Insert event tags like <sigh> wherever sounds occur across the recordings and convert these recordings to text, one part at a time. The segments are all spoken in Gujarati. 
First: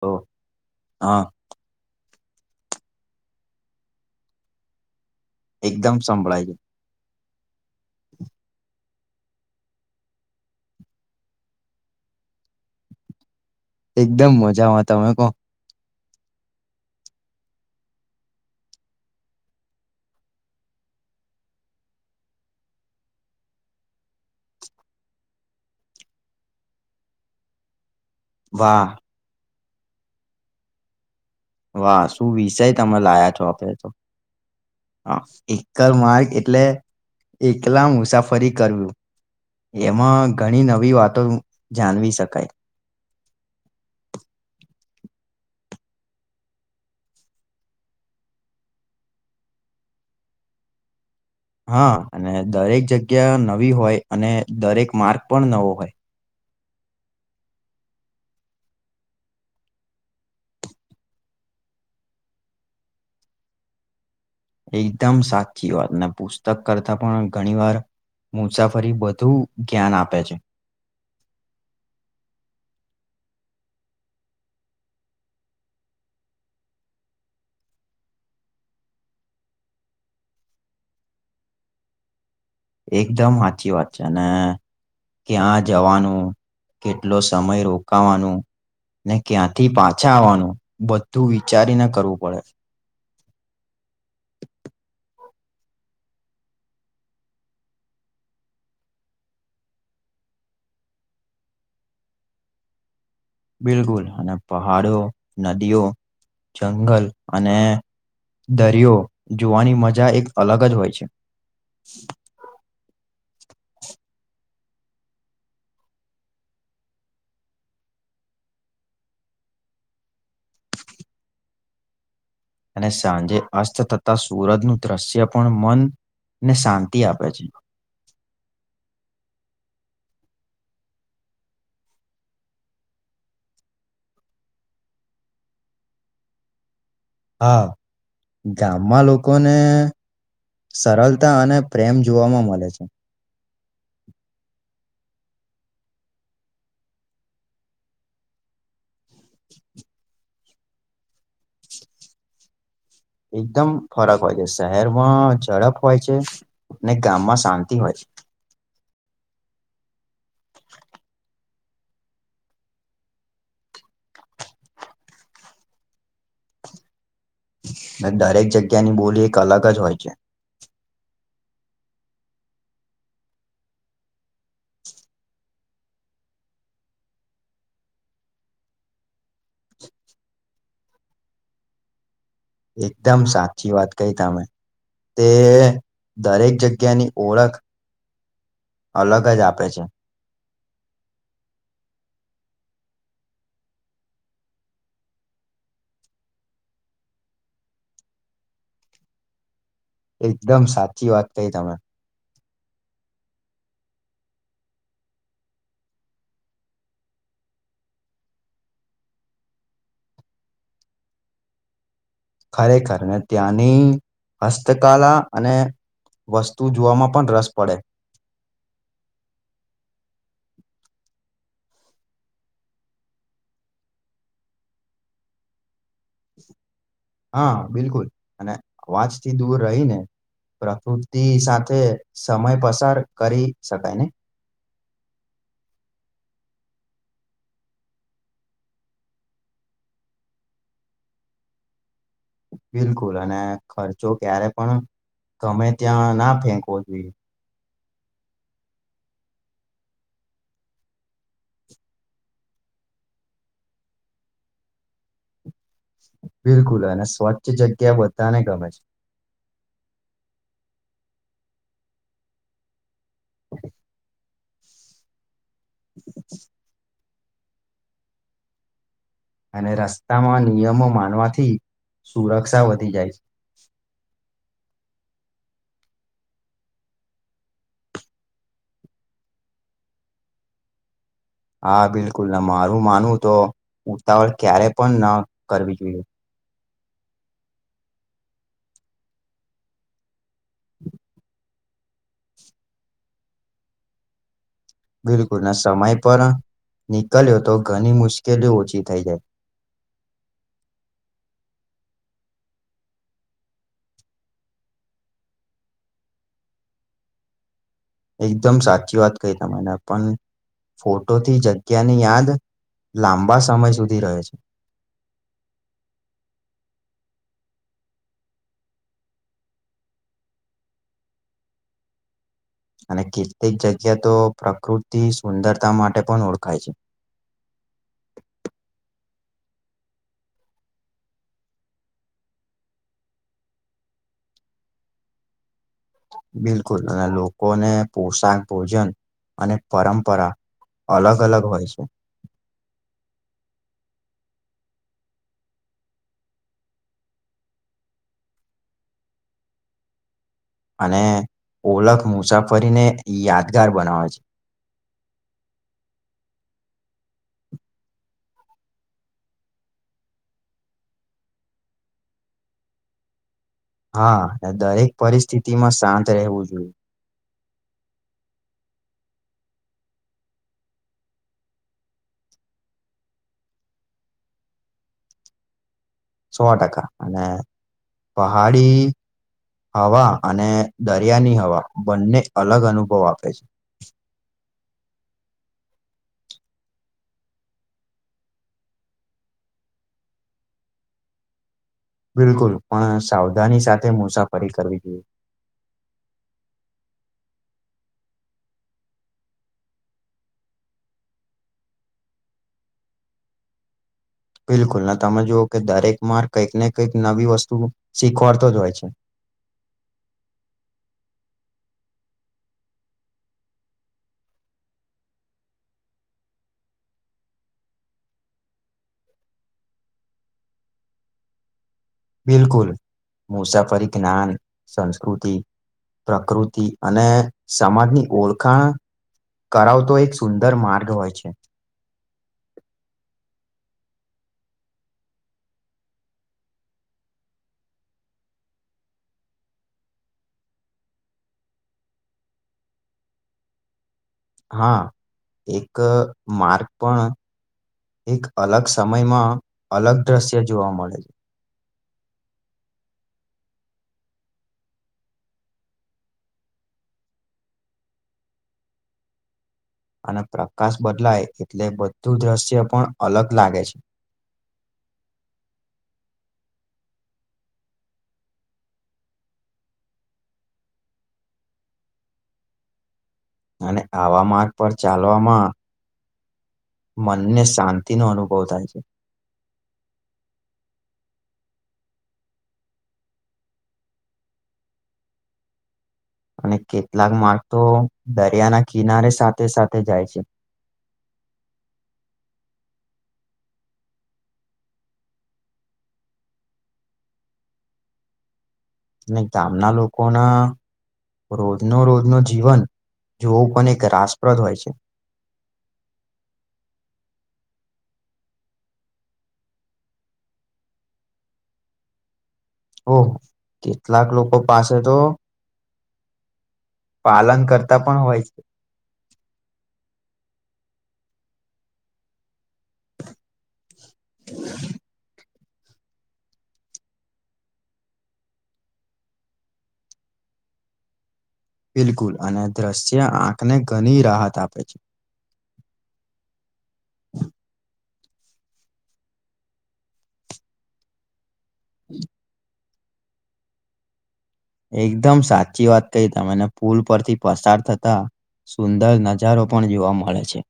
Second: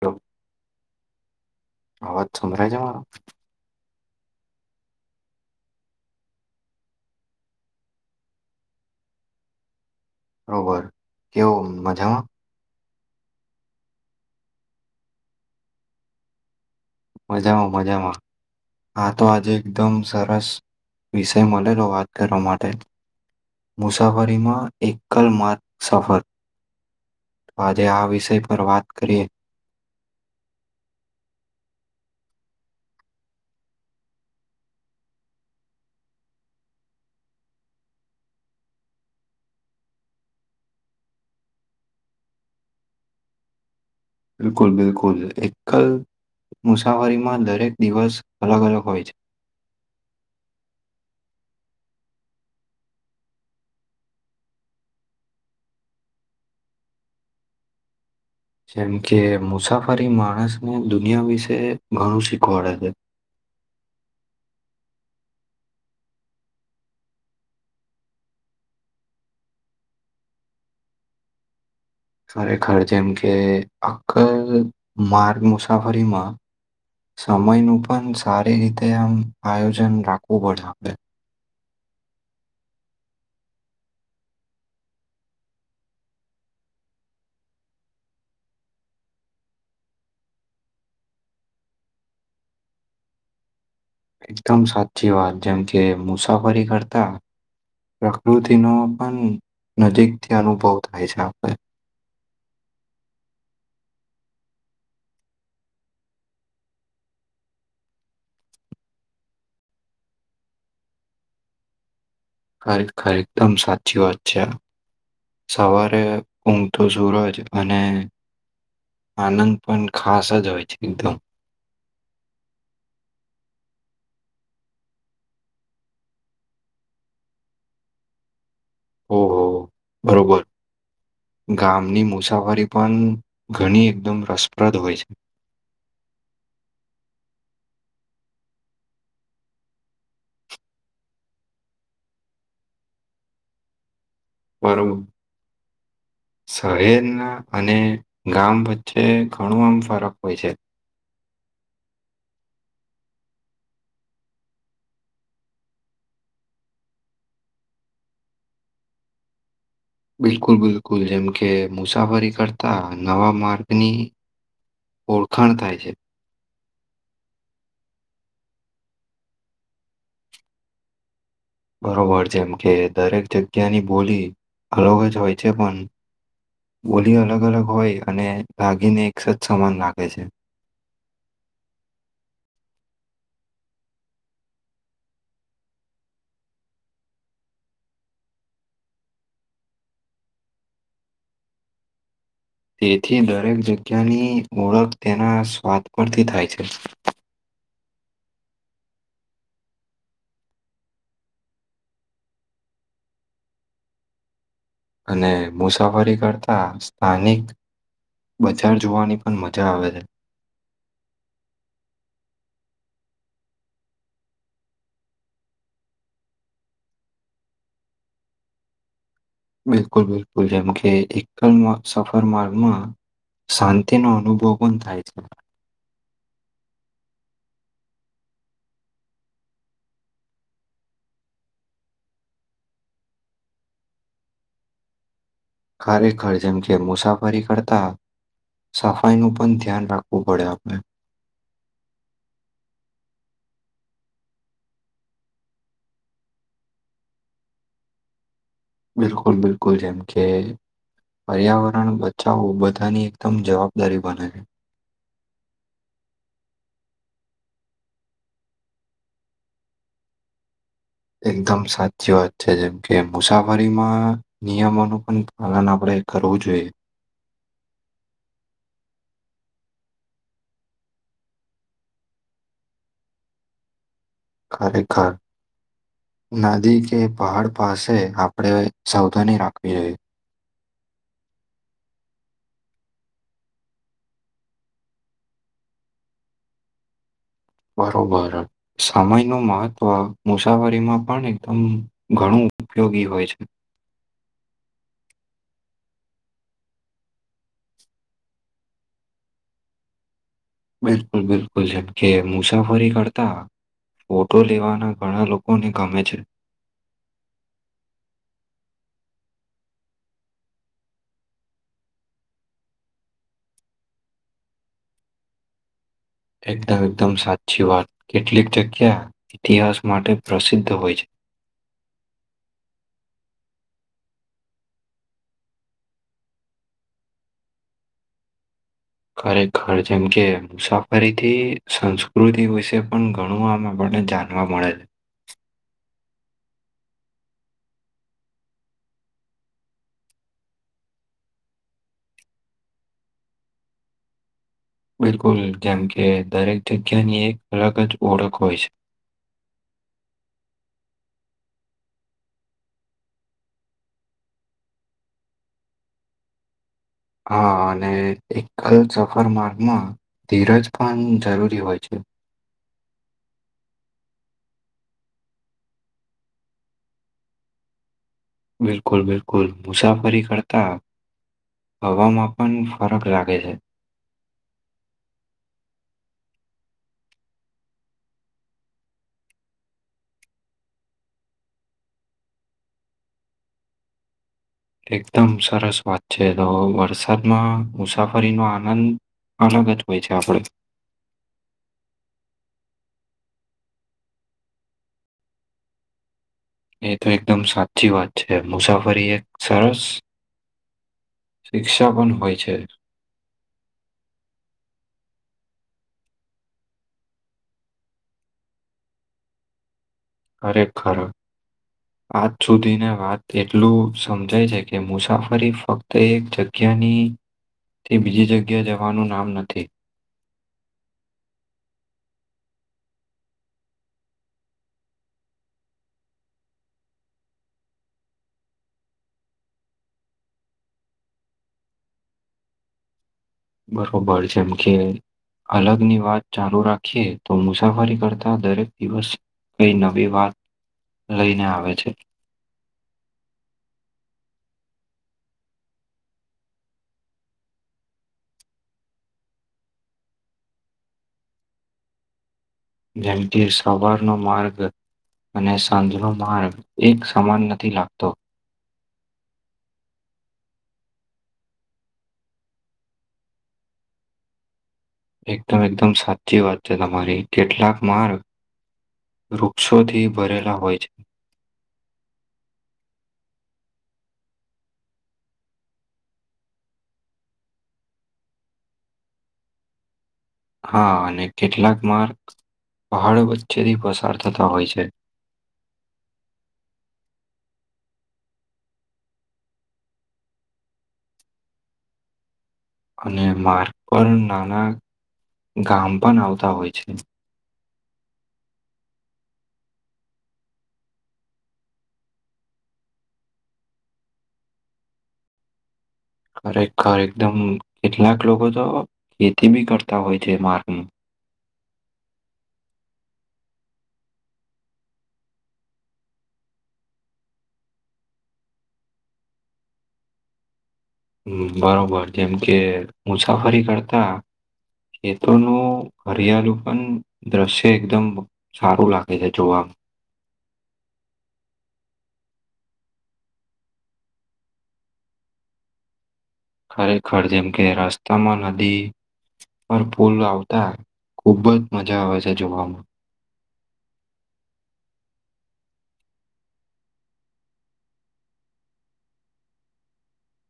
હો, હા. આવાજ સમ્રાય છે, મારો એકદમ સંભળાય, છે બરોબર કેવું, મજામાં. એકદમ મજામાં, તમે કો મજામાં, મજામાં આ, તો આજે એકદમ, સરસ વિષય મળેલો વાત કરવા માટે મુસાફરીમાં એકલ માર્ સફર આજે, આવી વિષય, પર વાત વાહ કરીએ વાહ શું વિષય તમે લાયા છો, આપડ તો હા, એકર માર્ગ એટલે એકલા મુસાફરી કરવી્યું એમાં ઘણી, નવી વાતો જાણવી શકાય બિલકુલ, બિલકુલ એકલ મુસાફરીમાં, દરેક દિવસ અલગ અલગ હોય, છે. હા, અને દરેક જગ્યા નવી હોય, અને દરેક માર્ગ પણ નવો હોય. જેમ કે મુસાફરી માણસને દુનિયા, વિશે ઘણું શીખવાડે છે. એકદમ સાથીીઓ પુસ્તક કરતા, પણ ઘણી વાર મુસાફરી ભદુ જ્ઞાન આપે છે. <inaudible> ખરેખર જેમ કે અક્કલ માર્ગ મુસાફરીમાં સમયનું પણ સારી રીતે આમ આયોજન રાખવું પડશે આપણે. એકદમ સાચી વાત છે ને. ક્યાં જવાનું કેટલો સમય રોકાવાનું. ને ક્યાંથી પાછા આવવાનું બધું વિચારીને કરવું પડે. એકદમ સાચી વાત જેમ કે મુસાફરી કરતા પ્રકૃતિનો પણ નજીકથી અનુભવ થાય છે આપણે બિલકુલ અને પહાડો નદીઓ જંગલ અને દરિયો જોવાની મજા એક અલગ જ હોય છે. ખરેખર એકદમ સાચી વાત છેઆ. સવારે ઊંઘતો સૂરજ અને આનંદ પણ ખાસ જ હોય છે એકદમ. અને સાંજે અસ્ત થતા સુરજનું દ્રશ્ય પણ મન ને શાંતિ આપે છે. ઓહો બરોબર. ગામની મુસાફરી પણ ઘણી એકદમ રસપ્રદ હોય છે. <inaudible> હા ગામમાં લોકોને સરળતા અને પ્રેમ જોવામાં મળે છે. માારમ. શહેરના અને ગામ વચ્ચે ઘણું આમ ફરક હોય છે. એકદમ ફરક હોય છે શહેરમાં ઝડપ હોય છે ને ગામમાં શાંતિ હોય છે. <inaudible> બિલકુલ બિલકુલ જેમ કે મુસાફરી કરતા નવા માર્ગની ઓળખાણ થાય છે. દરેક જગ્યાની બોલી એક અલગ જ હોય છે. બરોબર જેમ કે દરેક જગ્યાની બોલી અલગ જ હોય છે પણ બોલી અલગ અલગ હોય અને લાગીને એક સજ સમાન લખે છે. <inaudible> એકદમ સાચી વાત કહી તમે. તે દરેક જગ્યાની ઓળખ અલગ જ આપે છે. તેથી દરેક જગ્યાની ઓળખ તેના સ્વાદ પરથી થાય છે. <inaudible> એકદમ સાચી વાત કહી તમે. અને મુસાફરી કરતા સ્થાનિક બજાર જોવાની પણ મજા આવે છે. ખરેખર ને ત્યાંની હસ્તકલા અને વસ્તુ જોવામાં પણ રસ પડે. બિલકુલ બિલકુલ જેમ કે એકલ સફર માર્ગમાં શાંતિનો અનુભવ પણ થાય છે. હા બિલકુલ અને અવાજથી દૂર રહીને પ્રકૃતિ સાથે સમય પસાર કરી શકાય ને? ખરેખર જેમ કે મુસાફરી કરતા સફાઈનું પણ ધ્યાન રાખવું પડે આપણે બિલકુલ અને ખર્ચો ક્યારે પણ તમે ત્યાં ના ફેંકવો જોઈએ. બિલકુલ બિલકુલ જેમ કે પર્યાવરણ બચાવવું બધાની એકદમ જવાબદારી બનાવી. બિલકુલ અને સ્વચ્છ જગ્યા બધાને ગમે છે, એકદમ સાચી વાત છે, જેમ કે મુસાફરીમાં નિયમોનું પણ હલન આપડે કરવું જોઈએ, અને રસ્તામાં નિયમો માનવાથી સુરક્ષા વધી જાય છે, ખાલિદ ખાન નદી કે પહાડ પાસે આપણે સાવધાની રાખવી જોઈએ, હા, બિલકુલ ના મારું માનવું તો ઉતાવળ ક્યારે પણ ન કરવી જોઈએ. બરોબર સમય નું મહત્વ મુસાફરીમાં પણ એકદમ ઘણું ઉપયોગી હોય છે, બિલકુલ ના સમય પર નીકલ્યો તો ઘણી મુશ્કેલી ઓછી થઈ જાય. બિલકુલ બિલકુલ જેઝમ કે મુસાફરી કરતા ફોટો લેવાના ઘણા લોકોને ગમે છે, એકદમ સાચી વાત ક ત મને પણ ફોટોથી જગ્યાની યાદ લાંબા સમય સુધી રહે છે, <inaudible> એકદમ એકદમ સાચી વાત કેટલીક જગ્યા ઇતિહાસ માટે પ્રસિદ્ધ હોય છે, <unintelligible> અને કેટલીક જગ્યા તો પ્રકૃતિ સુંદરતા માટે પણ ઓળખાય છે, <unintelligible> ખરેખર જેમ કે મુસાફરીથી સંસ્કૃતિ વિશે પણ ઘણું આમાં પે જાણવા મળેલ, બિલકુલ અને લોકોને પોશાક ભોજન અને પરંપરા અલગ અલગ હોય છે, <unintelligible> બિલકુલ જેમ કે દરેક જગ્યાની એક અલગ જ ઓળખ હોય છે, <unintelligible> અને ઓળખ મુસાફરીને યાદગાર બનાવે છે, <unintelligible> હા અને એકલ સફર માર્ગમાં ધીરજ પણ જરૂરી હોય છે, <unintelligible> હા દરેક પરિસ્થિતિ માં શાંત રહેવું જોઈએ, બિલકુલ બિલકુલ મુસાફરી કરતા હવામાં પણ ફરક લાગે છે, સો ટકા અને પહાડી હવા અને દરિયાની હવા બંને અલગ અનુભવ આપે છે, <unintelligible> એકદમ સરસ વાત છે, તો વરસાદમાં મુસાફરીનો આનંદ અલગ જ હોય છે, આપણે બિલકુલ પણ સાવધાની સાથે મુસાફરી કરવી જોઈએ, એ તો એકદમ સાચી વાત છે, મુસાફરી એક સરસ શિક્ષા પણ હોય છે, બિલકુલ તમે જુઓ કે દરેક માર કંઈક ને કંઈક નવી વસ્તુ શીખવાડતો જ હોય છે, અરે ખરા આજ સુધીની વાત એટલું સમજાય છે, કે મુસાફરી ફક્ત એક જગ્યા ની થી બીજી જગ્યા જવાનું નામ નથી. બિલકુલ મુસાફરી જ્ઞાન સંસ્કૃતિ પ્રકૃતિ અને સમાજની ઓળખાણ કરાવતો એક સુંદર માર્ગ હોય છે. બરોબર જેમ કે અલગની વાત ચાલુ રાખીએ તો મુસાફરી કરતા દરેક દિવસ કઈ નવી વાત લઈને આવે છે. હા, એક માર્ક પણ એક અલગ સમયમાં અલગ દ્રશ્ય જોવા મળે છે. જેમથી સવારનો માર્ગ અને સાંજનો માર્ગ એક સમાન નથી લાગતો. અને પ્રકાશ બદલાય એટલે બધું દ્રશ્ય પણ અલગ લાગે છે. એકદમ એકદમ સાચી વાત છે તમારી. કેટલાક માર્ગ વૃક્ષોથી ભરેલા હોય છે. અને આવા માર્ગ પર ચાલવામાં મનને શાંતિનો અનુભવ થાય છે. હા અને કેટલાક માર્ગ પહાડો વચ્ચેથી પસાર થતા હોય છે. અને કેટલાક માળ તો દરિયાના કિનારે સાથે સાથે જાય છે. અને માર્ગ પર નાના ગામ પણ આવતા હોય છે. અને ગામના લોકો ના રોજનો રોજનો જીવન જોવું પણ એક રાસપ્રદ હોય છે. ખરેખર એકદમ કેટલાક લોકો તો ખેતી બી કરતા હોય છે માર્ગ નું. ઓહ કેટલાક લોકો પાસે તો પાલન કરતા પણ હોય છે. હમ્મ, બરોબર જેમ કે મુસાફરી કરતા કે તો નો હરિયાળું પણ દ્રશ્ય એકદમ સારું લાગે છે જોવા બિલકુલ અને દ્રશ્ય આંખને ઘણી રાહત આપે છે. ખરેખર જેમ કે રસ્તામાં નદી પર પુલ આવતા ખુબ જ મજા આવે છે જોવામાં. એકદમ સાચી વાત તઈ તમેને પુલ પરથી પસાર થતા સુંદર નજારો પણ જોવા મળે છે.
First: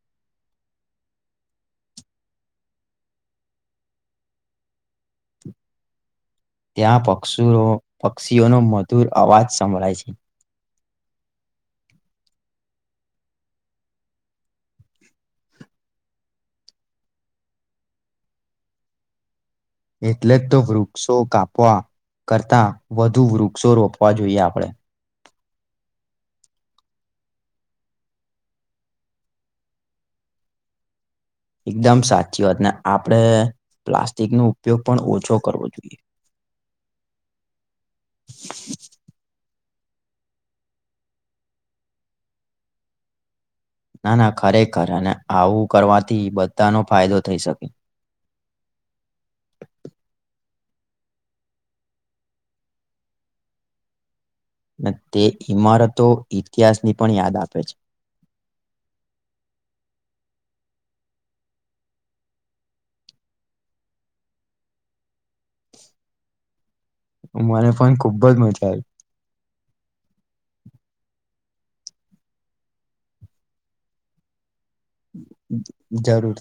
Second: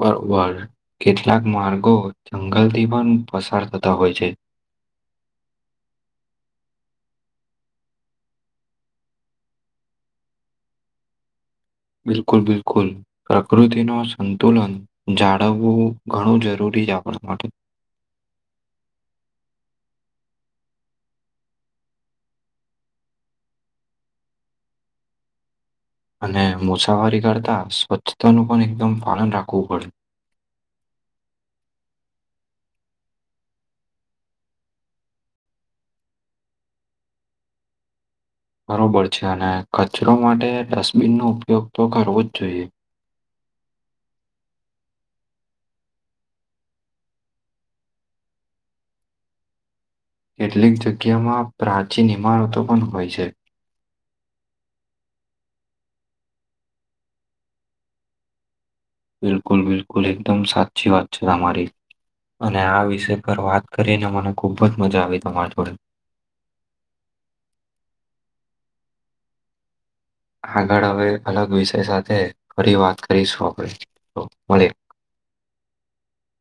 બરોબર કેટલાક માર્ગો જંગલથી પણ પસાર થતા હોય છે. ત્યાં પક્ષુરો પક્ષીઓનો મધુર અવાજ સંભળાય છે. બિલકુલ, બિલકુલ પ્રકૃતિ નો સંતુલન જાળવવું ઘણું જરૂરી બીજ આપણા પાટે એટલે જ તો વૃક્ષો કાપવા કરતાં વધુ વૃક્ષો રોપવા જોઈએ આપણે. અને મુસાફરી કરતાં સ્વચ્છતાનું પણ એકદમ પાલન રાખવું પડે. એકદમ સાચી વાત ને આપણેે પ્લાસ્ટિક નો ઉપયોગ પણ ઓછો કરવો જોઈએ. બરોબર છે અને કચરો માટે ડસ્ટબિનનો ઉપયોગ તો કરવો જ જોઈએ. ના ના ખરેખર અને આવું કરવાથી બધાનો ફાયદો થઈ શકે. કેટલીક જગ્યામાં પ્રાચીન ઈમારતો પણ હોય છે. અને તે ઈમારતો ઇતિહાસની પણ યાદ આપે છે. બિલકુલ બિલકુલ એકદમ સાચચી વાત છે અમારી. અને આ વિષય પર વાત કરીને મને ખૂબ જ મજા આવી તમાર જોડે. મને પણ ખુબ જ મજા આઈ. આગળ હવે અલગ વિષય સાથે ફરી વાત કરીશું આપણે, તો મળીએ. અમ્મ, અમ્મ જરૂર.